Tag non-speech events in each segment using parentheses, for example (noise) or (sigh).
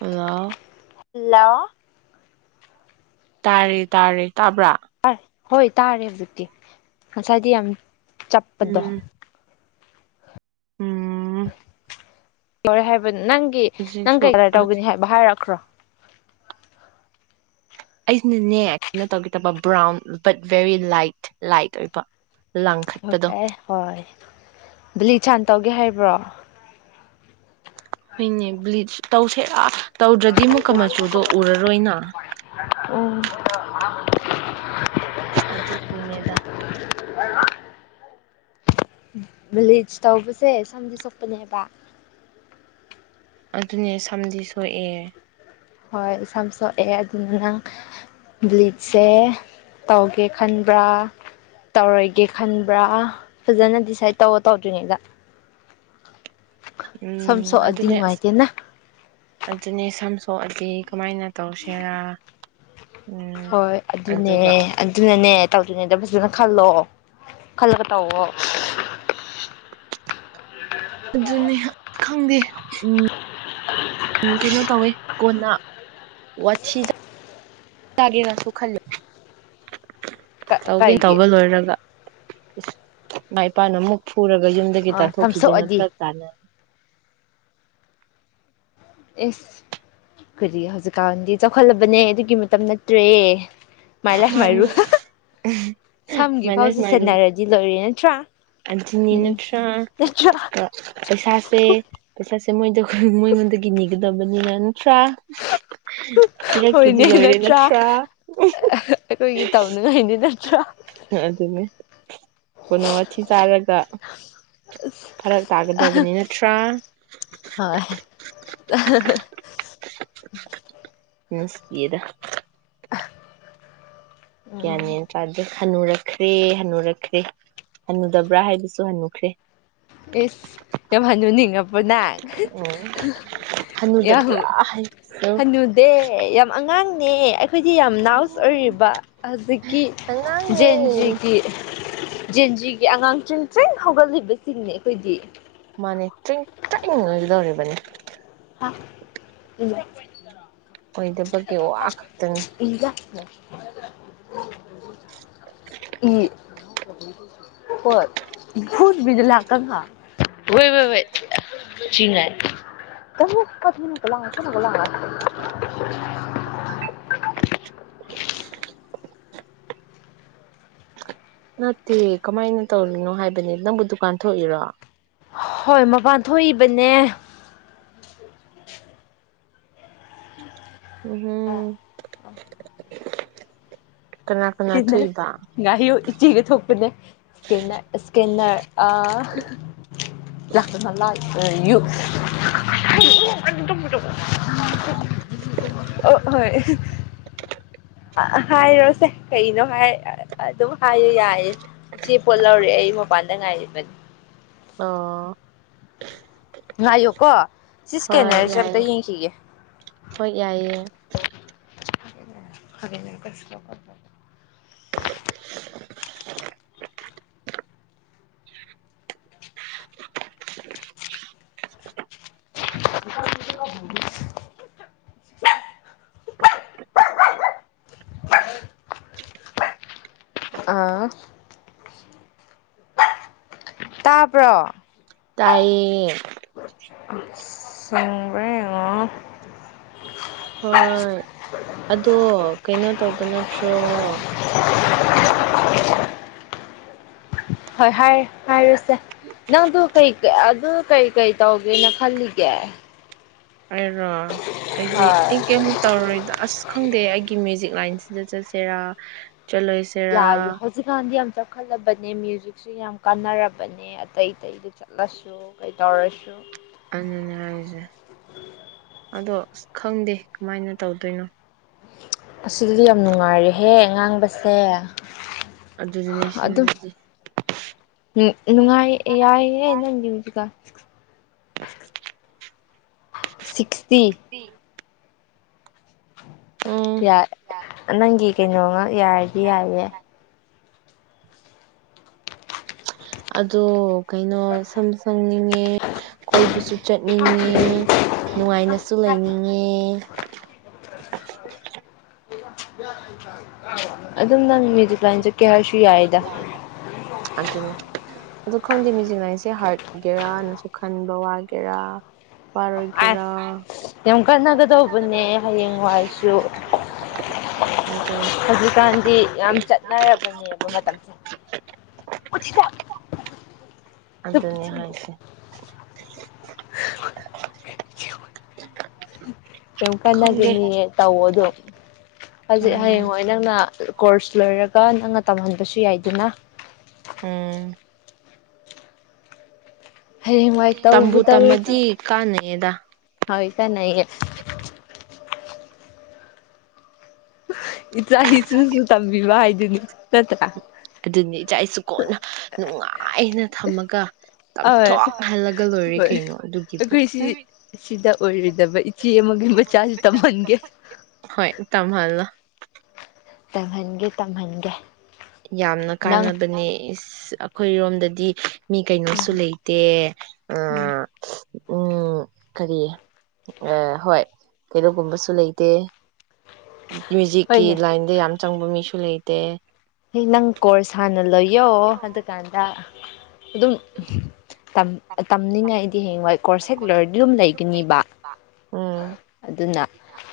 Hello hello ꯇꯥꯔꯦ ꯇꯥꯔꯦ ꯇꯥꯕ꯭ꯔꯥ ꯑꯥꯏ ꯍꯣꯏ ꯇꯥꯔꯦ ꯍꯧꯖꯤꯛꯇꯤ ꯉꯁꯥꯏꯗꯤ ꯌꯥꯝ ꯆꯞꯄꯗꫭ ꯎꯝ ꯎꯝ ꯃꯔꯦ ꯍꯥꯏꯕ ꯅꯪꯒꯤ ꯅꯪ ꯍꯧꯖꯤꯛꯁꯨ ꯀꯩ (unintelligible) ꯔꯥꯏ ꯇꯧꯒꯅꯤ ꯍꯥꯏꯕ ꯍꯥꯏꯔꯛꯈ꯭ꯔꯣ ꯑꯩꯅꯅꯦ ꯏꯩꯅ ꯀꯩꯅꫭ ꯇꯧꯒꯦ ꯇꯕ brown but very light light ꯑꯣꯏꯕ ꯂꯥꯡꯈꯠꯄꯗꯣ ꯍꯣꯏꯦ ꯍꯣꯏ ꯂꯤ ꯏꯁꯥꯟ ꯇꯧꯒꯦ ꯍꯥꯏꯕ꯭ꯔꯣ ꯍꯏꯅꯦ ꯕ꯭ꯂꯤ ꯇꯧꯁꯦꯔꯥ ꯎꯝ ꯑꯗꯨꯒꯤꯅꯦꯗ ꯚꯂꯤꯖ ꯇꯧꯕꯁꯦ ꯁꯝꯗꯤ ꯁꯣꯛꯄꯅꯦ ꯍꯥꯏꯕ ꯑꯗꯨꯅꯦ ꯁꯝꯗꯤ ꯁꯣꯛꯑꯦ ꯍꯣꯏ ꯏꯁꯝ ꯁꯣꯛꯑꯦ ꯑꯗꯨꯅ ꯅꯪ ꯕ꯭ꯂꯤꯠꯁꯦ ꯇꯧꯒꯦ ꯈꯟꯕ꯭ꯔꯥ ꯇꯧꯔꯣꯏꯒꯦ ꯈꯟꯕ꯭ꯔꯥ ꯐꯖꯅ ꯗꯤꯁꯥꯏꯠ ꯇꯧꯔ ꯇꯧꯗ꯭ꯔꯤꯉꯩꯗ ꯁꯝ ꯎꯝ ꯁꯣꯛꯑꯗꯤ ꯑꯗꯨꯅꯦ ꯑ ꯅꯨꯡꯉꯥꯏꯇꯦꯅ ꯑꯗꯨꯅꯦ ꯁꯝ ꯁꯣ ꯑꯩꯗꯒꯤ ꯀꯃꯥꯏꯅ ꯇꯧꯁꯤꯦꯔꯥ ꯍꯣꯏ ꯑꯗꯨꯅꯦ ꯑꯗꯨꯅꯅꯦ ꯇꯧꯗꯣꯏꯅꯦꯗ ꯑꯗꯨꯅ ꯈꯜꯂꯣꯑꯣ ꯈꯜꯂꯒ ꯇꯧꯑꯣꯣ ꯑꯗꯨꯅꯤ ꯈꯪꯗꯦ ꯎꯝ ꯎ ꯀꯩꯅꯣ ꯇꯧꯋꯦ ꯀꯣꯟꯅ ꯋꯥꯊꯤ ꯆꯥꯒꯦꯅꯁꯨ ꯈꯜꯂꯤ ꯇꯧꯒꯦ ꯀꯩꯒꯤ ꯇꯧꯕ ꯂꯣꯏꯔꯒ ꯥꯏ ꯄ ꯅꯃꯨꯛ ꯐꯔꯒ ꯌꯨꯝꯗꯒꯤ ꯑꯥ ꯇꯥꯟꯊꯣꯛꯈꯤꯗꯅ ꯁꯝꯁꯣꯛꯑꯗꯤ ꯐꯔ ꯇꯥꯅꯩ ꯑꯦꯁ ꯑꯩꯈꯗꯤ ꯍꯧꯖꯤꯛꯀꯥꯟꯗꯤ ꯆꯥꯎꯈꯠꯂꯕꯅꯦ ꯑꯗꯨꯒꯤ ꯃꯇꯝ ꯅꯠꯇ꯭ꯔꯦ ꯃꯥꯏꯂꯥ ꯃꯥꯅꯤ ꯃꯔꯨ ꯁꯝꯒꯤ ꯐꯥꯎꯁꯦ ꯁꯦꯟꯅꯔꯗꯤ ꯂꯣꯏꯔꯦꯅ ꯆ ꯅꯤ ꯅꯠꯇ꯭ꯔꯥ ꯄꯩꯁꯥꯁꯦ ꯄꯩꯁꯥꯁꯦ ꯃꯣꯏꯉꯣꯟꯗꯅꯤ ꯀꯗꯕꯅꯤ ꯂꯅ ꯭ꯔꯥ ꯀꯔ ꯀꯦꯖꯤ ꯍꯣꯏꯅꯦ ꯂꯣꯏꯔꯤ ꯅꯠꯇ꯭ꯔꯥ ꯂꯆ꯭ꯔꯥ ꯑꯩꯈꯣꯏꯒꯤ ꯇꯧꯅꯉꯥꯏꯅꯦ ꯅꯠꯇ꯭ꯔꯥ ꯑꯗꯨꯅꯤ ꯀꯅꯣ ꯋꯥꯊꯤ ꯆꯥꯔꯒ ꯐꯔꯛ ꯇꯥꯒꯗꯕꯅꯤ ꯅꯠꯇ꯭ꯔꯥ ꯍꯣꯏ ꯅꯁꯤ ꯌꯦꯗ (inaudible) ꯅꯤꯗ ꯍꯟꯅꯨꯔꯛꯈ꯭ꯔꯦ ꯍꯟꯅꯨꯔꯛꯈ꯭ꯔꯦ ꯍꯟꯅꯨꯗꯕ꯭ꯔꯥ ꯍꯥꯏꯕꯁꯨ ꯍꯟꯅꯨꯈ꯭ꯔꯦ ꯑꯦꯁ ꯌꯥꯝ ꯍꯟꯅꯨꯅꯤꯡꯉꯄꯅꯦ ꯎꯝ ꯌꯥꯝ ꯍꯟꯅꯨꯗꯕ꯭ꯔꯥ ꯍꯥꯏꯕꯁꯨ ꯍꯅꯨꯗꯦ ꯌꯥꯝ ꯑꯉꯥꯡ ꯅꯦ ꯑꯩꯈꯣꯏꯗꯤ ꯌꯥꯝ ꯅꯥꯎꯁ ꯎꯝ ꯑꯣꯏꯔꯤꯕ ꯍꯧꯖꯤꯛꯀꯤ ꯑꯉꯥꯡꯅꯦ ꯖꯦꯟꯖꯤꯒꯤ ꯖꯦꯟꯖꯤꯒꯤ ꯑꯉꯥꯡꯁꯤꯡ ꯇꯦꯟ ꯍꯧꯒꯠꯂꯤꯕꯁꯤꯦ ꯁꯤꯁꯤꯡꯅꯦ ꯑꯩꯈꯣꯏꯗꯤ ꯇ ꯇꯗꯧꯔꯦꯅꯤ ꯑ ꯑꯣꯏꯗꯕꯒꯤꯦ ꯑꯣ ꯑꯥ ꯈꯛꯇꯅꯦ (inaudible) ꯏ ꯍꯣꯏ ꯏꯐꯨ ꯅꯨꯕꯤꯗ ꯂꯥꯛꯀ ꯉꯥꯛ ꯍꯣꯏ ꯣꯏ ꯣꯏ ꯆꯤꯡꯉꯥꯏ ꯇ ꯀꯅ ꯀ ꯂꯥꯡ ꯀꯅꯒ ꯂꯥꯡ (inaudible) ꯅꯠꯇꯦ ꯀꯃꯥꯏꯅ ꯇꯧꯔꯤꯅꯣ ꯍꯥꯏꯕꯅꯤ ꯅꯪꯕꯨ ꯗꯨꯀꯥꯟ ꯊꯣꯛꯏꯔꯣ ꯍꯣꯏ ꯃꯄꯥꯟ ꯊꯣꯛꯏꯕꯅꯦ꯫ ꯎꯝꯍꯨꯝ ꯀꯅꯥ ꯀꯅꯥ ꯁ꯭ꯀꯦꯟꯅꯔ ꯊꯣꯛꯏꯕ ꯉꯥꯍꯨ ꯏꯆꯦꯒ ꯊꯣꯛꯄꯅꯦ ꯁ꯭ꯇꯦꯅꯔ ꯁ꯭ꯀꯦꯟꯅꯔ ꯑ ꯂꯥꯛ ꯑꯌꯨꯛ ꯑꯣ ꯍꯣꯏ꯫ ꯑ ꯍꯥꯏꯔꯣꯁꯦ ꯀꯩꯅꯣ ꯍꯥꯏ ꯑꯗꯨꯝ ꯍꯥꯏꯌꯨ ꯌꯥꯏꯌꯦ ꯏꯆꯦ ꯄꯣꯠ ꯂꯧꯔꯑꯦ ꯑꯩ ꯃꯄꯥꯟꯗ ꯉꯥꯏꯔꯤꯕꯅꯤ꯫ ꯑꯥ ꯉꯏꯌꯣ ꯀꯣ ꯍꯣꯏ ꯌꯥꯏꯑꯦ ꯍꯣꯏ ꯌꯥꯏꯑꯦ ꯐꯔ ꯀꯁ ꯂ (unintelligible) (inaudible) ꯑꯥ ꯇꯥꯕ꯭ꯔꯣ ꯇꯥꯏꯌꯦ ꯁꯦꯡꯕ꯭ꯔꯥ ꯌꯦꯡꯉꯣ꯫ ꯍꯣꯏ ꯑꯗꯣ ꯀꯩꯅꯣ ꯇꯧꯕ ꯅꯠꯇ꯭ꯔꯣ꯫ ꯍꯣꯏ ꯍꯥꯏ ꯍꯥꯏꯔꯣꯁꯦ ꯅꯪꯗꯨ ꯀ ꯑꯗꯨ ꯀꯩ ꯀꯩ ꯇꯧꯒꯦꯅ ꯈꯜꯂꯤꯒꯦ꯫ ꯑꯩꯔꯣ ꯑꯩꯗꯤ ꯑꯩ ꯍꯣꯏ ꯀꯩꯝ ꯇꯧꯔꯣꯏꯗ ꯑꯁ ꯈꯪꯗꯦ ꯑꯩꯒꯤ ꯃ꯭ꯌꯨꯖꯤꯛ ꯂꯥꯏꯟꯁꯤ ꯖꯢ (unintelligible) ꯆꯠꯁꯦꯔ ꯌꯥꯏ ꯍꯧꯖꯤꯛꯀꯥꯟꯗꯤ ꯌꯥꯝꯆꯥ ꯆꯥꯎꯈꯠꯂꯕꯅꯦ ꯃ꯭ꯌꯨꯖꯤꯛꯁꯦ ꯌꯥꯝ ꯀꯥꯟꯅꯔꯕꯅꯦ ꯑꯇꯩ ꯑꯇꯩꯗ ꯆꯠꯂꯁꯨ ꯀꯩꯗꯧꯔꯁꯨ꯫ ꯑꯗꯨꯅꯦ ꯍꯥꯏꯔꯤꯁꯦ ꯑꯗꯣ ꯑꯁ ꯈꯪꯗꯦ꯫ ꯀꯃꯥꯏꯅ ꯇꯧꯗꯣꯏꯅꯣ ꯑꯁꯤꯗꯗꯤ ꯌꯥꯝ ꯅꯨꯡꯉꯥꯏꯔꯦꯍꯦ ꯉꯥꯡꯕꯁꯦ ꯑꯗꯨꯗꯨꯅꯦ ꯑꯗꯨ ꯁꯤꯗꯗꯤ ꯎꯝ ꯅꯨꯡꯉꯥꯏ ꯌꯥꯏꯌꯦ ꯅꯪꯒꯤ ꯌꯥꯏꯅꯦꯗꯤ ꯍꯧꯖꯤꯛꯀ ꯁꯤꯛꯁꯇꯤ ꯎꯝ ꯌꯥ ꯅꯪꯒꯤ ꯀꯩꯅꯣ ꯉ ꯌꯥꯔꯗꯤ ꯌꯥꯏꯌꯦ꯫ ꯑꯗꯣ ꯀꯩꯅꯣ ꯁꯝ ꯁꯪꯅꯤꯡ ꯏ ꯀꯣꯏꯕꯁꯨ ꯁꯨ ꯆꯠꯅꯤꯡꯉꯦ ꯅꯨꯡꯉꯥꯏꯅꯁꯨ ꯂꯩꯅꯤꯡꯉꯦ꯫ (unintelligible) ꯑꯗꯨꯝ ꯅꯪ ꯃ꯭ꯌꯨꯖꯤꯛ ꯂꯥꯏꯟ ꯆꯠꯀꯦ ꯍꯥꯏꯔꯁꯨ ꯌꯥꯏꯗ ꯑꯗꯨꯅ‌ꯦ꯫ ꯑꯗꯨ ꯈꯪꯗꯦ ꯃ‌꯭ꯌꯨꯖꯤꯛ ꯂꯥꯏꯟ ꯁꯦ ꯍꯥꯠꯒ‌ꯦꯔ ꯅꯠꯇ꯭ꯔꯥ ꯈꯟꯕ ꯋꯥꯒꯦꯔꯥ ꯑꯁ ꯋꯥꯔꯣꯏꯒꯦꯔꯥ꯫ ꯌꯥꯝ ꯀꯟꯅꯒꯗꯧꯕꯅꯦ ꯀꯅꯒꯗꯧꯕꯅꯦ ꯍꯌꯦꯡꯋꯥꯏꯁꯨ (unintelligible) ꯑꯗꯨꯅꯤ꯫ ꯍꯧꯖꯤꯛꯀꯥꯟꯗꯤ ꯌꯥꯝ ꯆꯠꯅꯔꯕꯅꯦꯕ ꯃꯇꯝꯁꯦ꯫ ꯄꯨ꯫ ꯑꯗꯨꯅꯦ ꯍꯥꯏꯁꯦ ꯌꯥꯝ ꯈꯪꯗꯦ ꯀꯟꯅꯒꯅꯤꯌꯦ ꯇꯧꯑꯣꯗꯨꯝ ꯍꯧꯖꯤꯛ ꯍꯌꯦꯡ ꯎꯝ ꯋꯥꯏ ꯅꯪꯅ꯫ ꯀꯣꯔꯁ ꯂꯣꯏꯔꯒ ꯅꯪꯅ ꯇꯝꯍꯟꯅꯤ꯫ ꯑꯗꯨꯁꯨ ꯌꯥꯏꯗꯅ ꯎꯝ ꯍꯌꯦꯡꯋꯥꯥꯏ ꯇꯧꯕꯨ ꯇꯧꯔꯗꯤ ꯌꯦꯗꯥ ꯍꯣꯏ ꯀꯥꯟꯅꯌꯦ (inaudible) ꯏꯁꯨꯁꯨ ꯇꯝꯕꯤꯕ ꯍꯥꯏꯗꯨꯅꯤ ꯅꯠꯇ꯭ꯔꯥ ꯑꯗꯨꯅꯤ ꯏꯆꯥ ꯏꯁꯨ ꯀꯣꯟꯅ ꯅꯨꯡꯉꯥꯏꯅ ꯊꯝꯃꯒ ꯑꯣꯏ ꯌꯥꯝꯊꯣꯛꯍꯜꯂꯒ ꯂꯣꯏꯔꯦ ꯍꯣꯏ ꯀꯩꯅꯣ ꯑꯗꯨꯒꯤꯕꯨ ꯑꯩꯈꯣꯏꯁꯤ ꯁꯤꯗ ꯑꯣꯏꯔꯣꯏꯗꯕ ꯏꯆꯦ ꯑꯃꯒꯤ ꯃꯆꯥꯁꯨ ꯇꯝꯍꯟꯒꯦ ꯍꯣꯏ ꯇꯝꯍꯜꯂ (inaudible) ꯇꯝꯍꯟꯒꯦ ꯇꯝꯍꯟꯒꯦ ꯌꯥꯝꯅ ꯅꯪ ꯀꯥꯟꯅꯕꯅꯦ ꯑꯩꯈꯣꯏꯔꯣꯝꯗꯗꯤ ꯃꯤ ꯀꯩꯅꯣꯁꯨ ꯂꯩꯇꯦ ꯑ꯫ ꯎꯝ ꯎꯝ ꯀꯔꯤ ꯍꯣꯏ ꯀꯩꯩꯅꯣꯒꯨꯝꯕꯁꯨ ꯂꯩꯇꯦ꯫ ꯃ꯭ꯌꯨꯖꯤꯛꯀꯤ ꯍꯣꯏꯅꯦ ꯂꯥꯏꯟꯗ ꯌꯥꯝ꯫ ꯆꯪꯕ ꯃꯤꯁꯨ ꯂꯩꯇꯦ꯫ ꯍꯩ ꯅꯪ ꯀꯣꯔꯁ ꯍꯥꯟꯅ ꯂꯣꯏꯌꯣ ꯑꯗꯨꯀꯥꯟꯗ꯫ ꯑꯗꯨꯝ ꯇꯝ-ꯇꯝꯅꯤꯡꯉꯥꯏ꯫ ꯍꯌ‌ꯦꯡꯋꯥꯏ ꯀꯣꯔꯁ ꯂꫭꯏꯔꯗꯤ ꯑꯗꯨꯝ ꯂꯩꯒꯅꯤꯕ꯫ ꯎꯝ ꯑꯗꯨꯅ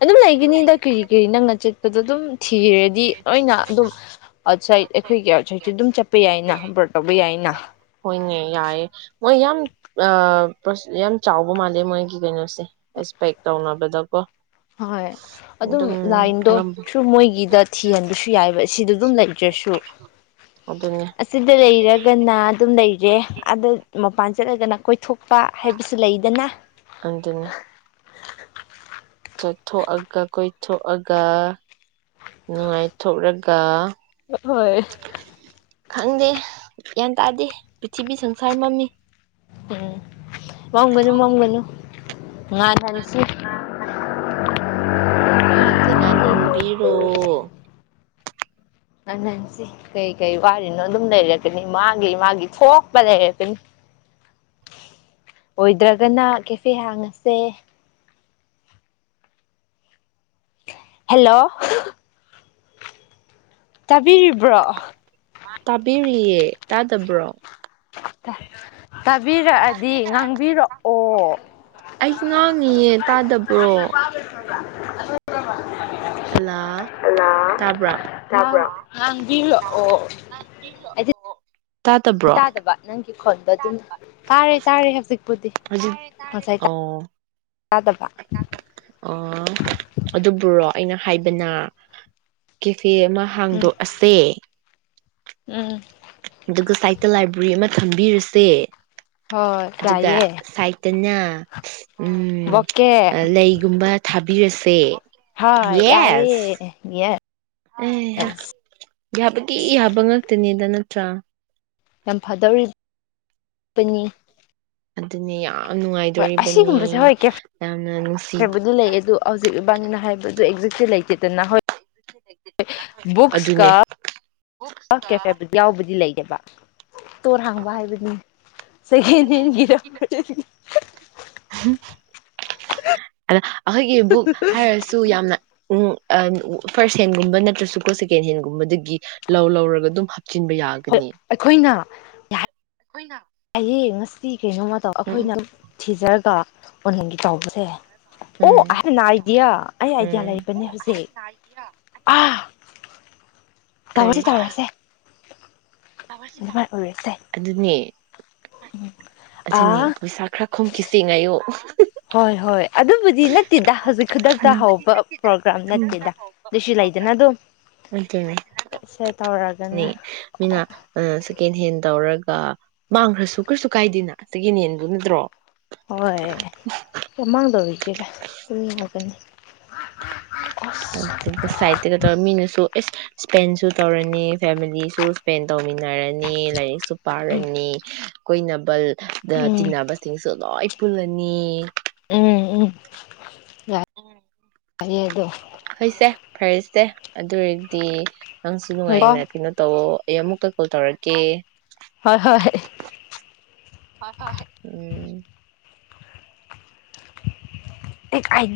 ꯑꯗꯨꯝ ꯂꯩꯒꯅꯤꯗ ꯀꯔꯤ ꯀꯔꯤ ꯅꯪꯅ ꯆꯠꯄꯗ ꯑꯗꯨꯝ ꯊꯤꯔꯗꯤ ꯂꯣꯏꯅ ꯑꯗꯨꯝ ꯑꯥꯎꯠꯁꯥꯏꯠ ꯑꯩꯈꯣꯏꯒꯤ ꯑꯥꯎꯠꯁꯥꯏꯠꯁꯨ ꯑꯗꯨꯝ ꯆꯠꯄ ꯌꯥꯏꯅ ꯑꯕꯔꯣꯠ ꯇꯧꯕ ꯌꯥꯏꯅ꯫ ꯍꯣꯏꯅꯦ ꯌꯥꯏꯌꯦ ꯌꯥꯝ ꯑꯑ꯫ ꯄꯔꯁ ꯌꯥꯝꯅ ꯆꯥꯎꯕ ꯃꯥꯜꯂꯦ ꯃꯣꯏꯒꯤ ꯀꯩꯅꯣꯁꯦ꯫ ꯄꯦꯛ ꯇꯧꯅꯕꯗ꯫ ꯫ ꯍꯣꯏ ꯑꯗꯨꯝ ꯂꯥꯏꯟꯗꯣ ꯁꯨꯝ ꯃꯣꯏꯒꯤꯗ ꯊꯤꯍꯟꯕꯁꯨ ꯌꯥꯏꯑꯕ ꯁꯤ ꯑꯗꯨꯝ ꯂꯩꯗ꯭ꯔꯁꯨ ꯑꯗꯨꯅꯤ ꯑꯁꯤꯗ ꯂꯩꯔꯒꯅ ꯑꯗꯨꯝ ꯂꯩꯔꯦ ꯑꯗ ꯃꯄꯥꯟ ꯆꯠꯂꯒꯅ ꯀꯣꯏꯊꯣꯛ ꯄ ꯍꯥꯏꯕꯁꯨ ꯂꯩꯗꯅ ꯑꯗꯨꯅꯦ ꯆꯠꯊꯣꯛꯑꯒ ꯀꯣꯏꯊꯣꯛꯑꯒ꯫ ꯅꯨꯡꯉꯥꯏꯊꯣꯛꯂꯒ ꯍꯣꯏ ꯈꯪꯗꯦ ꯭ꯟ ꯇꯥꯗꯦ ꯄ꯭ꯔꯤꯊꯤꯕꯤ ꯁꯪꯁꯥꯔ ꯃꯃꯤ ꯎꯝ ꯃꯥꯡꯒꯅꯨ ꯃꯥꯡꯒꯅꯨ ꯉꯥ ꯊꯟꯁꯤ (inaudible) ꯃꯥꯁꯨ ꯉꯥꯟ ꯍꯟꯕꯤꯔꯣ ꯑꯍꯟꯁꯤ ꯀꯩ ꯀꯩ ꯋꯥꯔꯤꯅꯣ ꯑꯗꯨꯝ ꯂꯩꯔꯛꯀꯅꯤ ꯃꯥꯒꯤ ꯃꯥꯒꯤ ꯊꯣꯛꯄ ꯂꯩꯔꯀꯅꯤ ꯑꯣꯏꯗ꯭ꯔꯒꯅ ꯀꯦꯐꯦ ꯍꯥꯡꯉꯁꯦ ꯍꯦꯜꯂꯣ ꯇꯥꯕꯤꯔꯤꯕ꯭ꯔꯣ ꯇꯥꯕꯤꯔꯤꯌꯦ ꯇꯥꯗꯕ꯭ꯔꯣ ꯇ ꯇꯥꯕꯤꯔꯛꯑꯗꯤ ꯉꯥꯡꯕꯤꯔꯛꯑꯣ ꯑꯩ ꯉꯥꯡꯉꯤꯌꯦ ꯇꯥꯗꯕ꯭ꯔꯣ ꯍꯜꯂꯥ ꯑ ꯇꯥꯕ꯭ꯔꯥ ꯆꯄ꯭ꯔꯣ ꯏꯜꯂꯑꯣ ꯑꯣ ꯇꯥꯗꯕ ꯅꯪꯒꯤ ꯈꯣꯟꯕ ꯑꯗꯨꯝ ꯇꯥꯔꯦ ꯇꯥꯔꯦ ꯍꯧꯖꯤꯛꯄꯨꯗꯤ ꯍꯧꯖꯤꯛ ꯉꯁꯥꯏ ꯑꯣ ꯇꯥꯗꯕ ꯑꯣ ꯑꯗꯨꯕꯨꯨꯔꯣ ꯑꯩꯅ ꯍꯥꯏꯕꯅ ꯆꯦ ꯑꯃ ꯎꯝ ꯍꯥꯡꯗꯣꯛꯑꯁꯦ ꯎꯝ ꯑꯗꯨꯒ ꯁꯥꯏꯠꯇ ꯂꯥꯏꯕ꯭ꯔꯦꯔꯤ ꯑꯃ ꯊꯝꯕꯤꯔꯁꯦ ꯍꯣꯏ ꯑꯗꯨꯒ ꯌꯥꯏꯌꯦ ꯁꯥꯏꯇꯅ ꯑ ꯎꯝ ꯕꯣꯀꯦ ꯂꯩꯒꯨꯝꯕ ꯊ ꯕꯤꯔꯁꯦ ꯍ ꯌꯥꯑꯌꯦ ꯌꯦ ꯑꯦ ꯌꯥꯕꯗꯤ ꯌꯥꯕ ꯉꯥꯛꯇꯅꯦ ꯅꯅꯠꯇ꯭ꯔꯥ ꯌꯥꯝ ꯐꯗꯧꯔꯤꯅꯤ ꯑꯗꯨꯅꯦ ꯌꯥꯝ ꯅꯨꯡꯉꯥꯏꯗꯣꯔꯤꯕꯅꯤ ꯌꯥꯝꯅ ꯅꯨꯡ ꯍꯥꯏꯕꯗꯨ ꯂꯩ ꯑꯗꯨꯣ ꯍꯧꯖꯤꯛ ꯏꯕꯥꯅꯤꯅ ꯍꯥꯏꯕ ꯛ ꯂꯩꯇꯦꯅ ꯕꯨꯛꯁ ꯑꯗꯨꯅꯦ ꯀ ꯀꯦꯐꯦꯕꯨ ꯌꯥꯎꯕꯨꯗꯤ ꯂꯩꯒꯦꯕ ꯇꯣꯔ ꯍꯥꯡꯕ ꯍꯥꯏꯕꯅꯤ ꯁꯒꯒꯤꯔ ꯑꯩꯈꯣꯏꯒꯤ ꯕꯨꯛ ꯍꯥꯏꯔꯁꯨ ꯌꯥꯝꯅ ꯎ ꯐꯥꯔꯁꯠ ꯍꯦꯟꯒꯨꯝꯕ ꯅꯠꯇ꯭ꯔꯁꯨꯀꯣ ꯁꯦꯀꯦꯟ ꯍꯦꯟꯒꯨꯝꯕꯗꯒꯤ ꯂꯧ ꯂꯧꯔꯒ ꯑꯗꯨꯝ ꯍꯥꯞꯆꯤꯟꯕ ꯍꯣꯏ ꯌꯥꯒꯅꯤ ꯑꯩꯈꯣꯏꯅ ꯍꯅ ꯑꯌꯦꯌꯦ ꯃꯁꯇ ꯀꯔꯤꯒꯨꯝ ꯃꯇ ꯃꯇꯝꯧ ꯑꯩꯈꯣꯏꯅ ꯊꯤꯖꯔꯒ ꯑꯣꯅꯒꯤ ꯇꯥꯎꯕꯁꯦ ꯑꯣ ꯎꯝ ꯍꯥꯏꯅ ꯑꯥꯏꯗꯤꯌꯥ ꯑꯩ ꯑꯥꯏꯗꯤꯌꯥ ꯎꯝ ꯂꯩꯔꯛꯄꯅꯦ ꯍꯧꯖꯤꯛ ꯑ ꯇꯧꯔꯁꯤ ꯀꯔꯤ ꯇꯧꯔꯁꯦ ꯑꯗꯨꯃꯥꯏꯅ ꯑꯣꯏꯔꯁꯦ ꯑꯗꯨꯅꯦ ꯑꯗꯨꯅꯦ ꯑꯥ ꯄꯩꯁꯥ ꯈꯔ ꯈꯣꯨꯝꯈꯤꯁꯤꯉꯥꯏꯌꯨ ꯍꯣꯏ ꯍꯣꯏ ꯑꯗꯨꯕꯨꯗꯤ ꯅꯠꯇꯦꯗ ꯍꯧꯖꯤꯛ ꯈꯨꯗꯛꯇ ꯍꯧꯕ ꯄ꯭ꯔꯣꯒ꯭ꯔꯥꯝ ꯅꯠꯇꯦꯗ ꯑꯗꯨꯁꯨ ꯂꯩꯗꯅ ꯑꯗꯨꯝ ꯑꯗꯨꯅꯦ ꯁꯦ ꯇꯧꯔꯒꯅ ꯆꯀꯦꯟ ꯍꯦꯟ ꯇꯧꯔꯒ ꯃꯥꯡꯈ꯭ꯔꯁꯨ ꯀꯩꯁꯨ ꯀꯥꯏꯗꯦꯅ ꯆꯀꯦꯟ ꯍꯦꯟꯗꯨ ꯅꯠꯇ꯭ꯔꯣ ꯍꯣꯏ ꯃꯃꯥꯡꯗꯕꯤ ꯑꯗꯨꯗꯅꯤ ꯁꯥꯏꯗꯒ ꯇꯧ ꯃꯤꯅꯁꯨ ꯁꯄꯦꯟꯁꯨ ꯇꯧꯔꯅꯤ ꯐꯦꯃꯤꯂꯤꯁꯨ ꯁꯄꯦꯟ ꯇꯧꯃꯤꯟꯅꯔꯅꯤ ꯂꯥꯏꯔꯤꯛꯁꯨ ꯄꯔꯅꯤ ꯀꯣꯏꯏꯕꯜ ꯗ ꯎꯝ ꯇꯤꯕꯁꯤꯡꯁꯨ ꯂꯣꯏ ꯄꯨꯂꯅꯤ ꯎꯝ ꯎꯝ ꯌꯥꯏ ꯌꯦ ꯑꯗꯨ ꯍꯣꯏꯁꯦ ꯐꯔꯦꯁꯦ ꯑꯗꯨꯔꯗꯤ ꯅꯪꯁꯨ ꯍꯣꯏꯀꯣ ꯅꯨꯡꯉꯥꯏꯅꯦ ꯀꯩꯅꯣ ꯇꯧ ꯑꯩ ꯑꯃꯨꯛꯀ ꯀꯣꯜ ꯇꯧꯔꯛꯀꯦ ꯍꯣꯏ ꯍꯣꯏ ꯍ ꯍ ꯎꯝ ꯑꯥꯏꯗꯤꯌꯥ